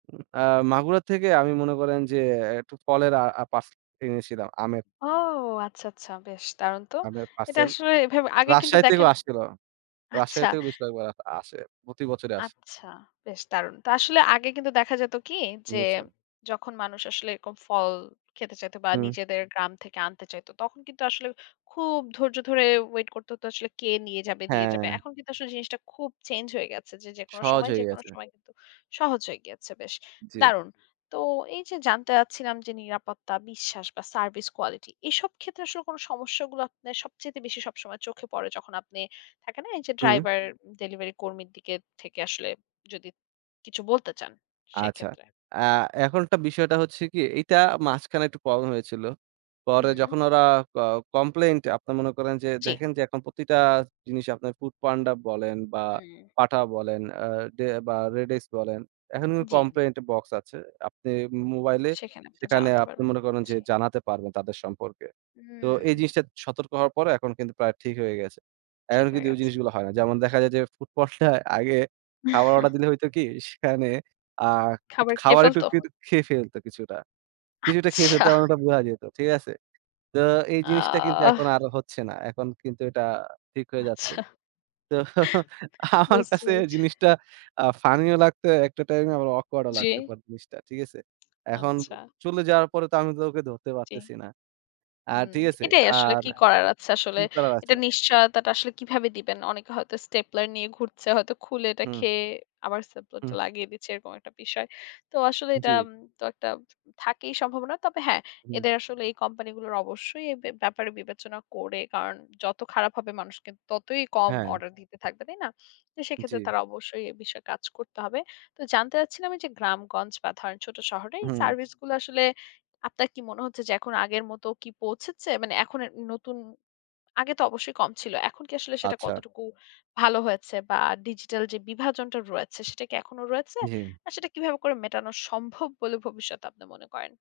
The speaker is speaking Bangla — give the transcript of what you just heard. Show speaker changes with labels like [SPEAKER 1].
[SPEAKER 1] উ এ্যাঁ মাগুরার থেকে আমি মনে করেন যে, একটু ফলের আ আ পাশ এনেছিলাম আমের।
[SPEAKER 2] ও আচ্ছা, আচ্ছা বেশ দারুণ তো।
[SPEAKER 1] আমের
[SPEAKER 2] এটা
[SPEAKER 1] পার্সেল,
[SPEAKER 2] আসলে এভেবে আগে কিন্তু
[SPEAKER 1] রাজশাহী থেকেও
[SPEAKER 2] দেখেন
[SPEAKER 1] আসছিলো। রাজশাহী
[SPEAKER 2] আচ্ছা।
[SPEAKER 1] থেকেও বেশ কয়েক বার আ আসে আরকি। প্রতি বছরে আসে।
[SPEAKER 2] আচ্ছা। বেশ দারুণ। তো আসলে আগে কিন্তু দেখা যেত কি, যে
[SPEAKER 1] নিয়েছো।
[SPEAKER 2] যখন মানুষ আসলে এরকম ফল খেতে চাইত বা
[SPEAKER 1] হুম।
[SPEAKER 2] নিজেদের গ্রাম থেকে আনতে চাইত। তখন কিন্তু আসলে খুব ধৈর্য ধরে ওয়েট করতে হত আসলে কে নিয়ে যাবে, দিয়ে যাবে।
[SPEAKER 1] হ্যাঁ।
[SPEAKER 2] এখন কিন্তু আসলে জিনিসটা খুব চেঞ্জ হয়ে গেছে। যে যেকোন
[SPEAKER 1] সহজ
[SPEAKER 2] সময়,
[SPEAKER 1] হয়ে
[SPEAKER 2] যেকোনো
[SPEAKER 1] গেছে।
[SPEAKER 2] সময় কিন্তু সহজ হয়ে গিয়েছে, বেশ
[SPEAKER 1] জি।
[SPEAKER 2] দারুণ। তো এই যে জানতে যাচ্ছিলাম যে নিরাপত্তা, বিশ্বাস বা সার্ভিস কোয়ালিটি এসব ক্ষেত্রে আসলে কোনো সমস্যাগুলো আপনার সবচাইতে বেশি সবসময় চোখে পড়ে যখন আপনি থাকে না এই যে
[SPEAKER 1] হুম।
[SPEAKER 2] ড্রাইভার ডেলিভারি কর্মীর দিকে থেকে আসলে যদি কিছু বলতে চান
[SPEAKER 1] আচ্ছা।
[SPEAKER 2] সেক্ষেত্রে।
[SPEAKER 1] এ্যাঁ এখন একটা বিষয়টা হচ্ছে কি এইটা মাঝখানে একটু প্রবলেম হয়েছিল। পরে
[SPEAKER 2] হুম।
[SPEAKER 1] যখন ওরা ক কমপ্লেইন্ট টা আপনারা মনে করেন যে
[SPEAKER 2] জ্বী।
[SPEAKER 1] দেখেন যে এখন প্রতিটা জিনিস আপনার foodpanda বলেন বা
[SPEAKER 2] হুম।
[SPEAKER 1] Pathao বলেন এ্যাঁ দে বা REDX বলেন। এখন
[SPEAKER 2] জ্বী।
[SPEAKER 1] কমপ্লেইন বক্স আছে। আপনি মোবাইলে,
[SPEAKER 2] সেখানে আপনে
[SPEAKER 1] সেখানে
[SPEAKER 2] জানাতে
[SPEAKER 1] আপনি
[SPEAKER 2] পারবেন।
[SPEAKER 1] মনে করেন যে
[SPEAKER 2] জ্বী।
[SPEAKER 1] জানাতে পারবেন তাদের সম্পর্কে। তো এই
[SPEAKER 2] হুম।
[SPEAKER 1] জিনিসটা সতর্ক হওয়ার পর এখন কিন্তু প্রায় ঠিক হয়ে গেছে। এখন
[SPEAKER 2] ঠিক হয়ে
[SPEAKER 1] কিন্তু ওই
[SPEAKER 2] গেছে।
[SPEAKER 1] জিনিসগুলো হয় না। যেমন দেখা যায় যে foodpanda-য় আগে খাবার অর্ডার দিলে হইতো কি সেখানে আ একটু
[SPEAKER 2] খাবার খেয়ে
[SPEAKER 1] খাবার একটু
[SPEAKER 2] ফেলতো?
[SPEAKER 1] কিন্তু খেয়ে ফেলত কিছুটা। কিছুটা খেয়ে ফেলত
[SPEAKER 2] আচ্ছা।
[SPEAKER 1] এবং ওটা বোঝা যেত। ঠিক আছে? তো এই জিনিসটা কিন্তু
[SPEAKER 2] আহ
[SPEAKER 1] এখন আরও হচ্ছে না। এখন কিন্তু এটা ঠিক হয়ে যাচ্ছে।
[SPEAKER 2] আচ্ছা।
[SPEAKER 1] তো আমার
[SPEAKER 2] বুঝতে
[SPEAKER 1] কাছে
[SPEAKER 2] পেরেছি।
[SPEAKER 1] জিনিসটা এ্যাঁ ফানি ও লাগতো একটা টাইমে আমার অকওয়ার্ড ও
[SPEAKER 2] জি।
[SPEAKER 1] লাগতো পরে জিনিসটা। ঠিক আছে? এখন
[SPEAKER 2] আচ্ছা।
[SPEAKER 1] চলে যাওয়ার পরে তো আমি তো ওকে ধরতে
[SPEAKER 2] জি।
[SPEAKER 1] পারতেছি না। আর
[SPEAKER 2] উম
[SPEAKER 1] ঠিক আছে?
[SPEAKER 2] এটাই আসলে
[SPEAKER 1] আর
[SPEAKER 2] কি করার আছে আসলে।
[SPEAKER 1] কি করার আছে?
[SPEAKER 2] এটা নিশ্চয়তাটা আসলে কীভাবে দিবেন। অনেকে হয়তো স্টেপলার নিয়ে ঘুরছে, হয়তো খুলে এটা
[SPEAKER 1] হুম।
[SPEAKER 2] খেয়ে, আবার
[SPEAKER 1] হুম।
[SPEAKER 2] স্টেপলারটা লাগিয়ে দিচ্ছে এরকম একটা বিষয়। তো আসলে এটা
[SPEAKER 1] জ্বী।
[SPEAKER 2] তো একটা থাকেই সম্ভাবনা। তবে হ্যাঁ,
[SPEAKER 1] হুম।
[SPEAKER 2] এদের আসলে এই কোম্পানিগুলোর অবশ্যই এ ব্যা ব্যাপারে বিবেচনা করে। কারণ যত খারাপ হবে মানুষ কিন্তু ততই কম
[SPEAKER 1] হ্যাঁ।
[SPEAKER 2] অর্ডার দিতে থাকবে, তাই না? তো সেক্ষেত্রে
[SPEAKER 1] জ্বী।
[SPEAKER 2] তারা অবশ্যই এ বিষয়ে কাজ করতে হবে। তো জানতে চাচ্ছিলাম এইযে গ্রামগঞ্জ বা ধরেন ছোট শহরে এই
[SPEAKER 1] হুম।
[SPEAKER 2] সার্ভিস গুলা আসলে আপনার কি মনে হচ্ছে যে এখন আগের মতো কি পৌঁছেছে? মানে এখন এর নতুন, আগে তো অবশ্যই কম ছিল। এখন কি আসলে সেটা
[SPEAKER 1] আচ্ছা।
[SPEAKER 2] কতটুকু ভালো হয়েছে বা ডিজিটাল যে বিভাজনটা রয়েছে সেটা কি এখনোও রয়েছে?
[SPEAKER 1] জী।
[SPEAKER 2] আর সেটা কীভাবে করে মেটানো সম্ভব বলে ভবিষ্যতে আপনে মনে করেন?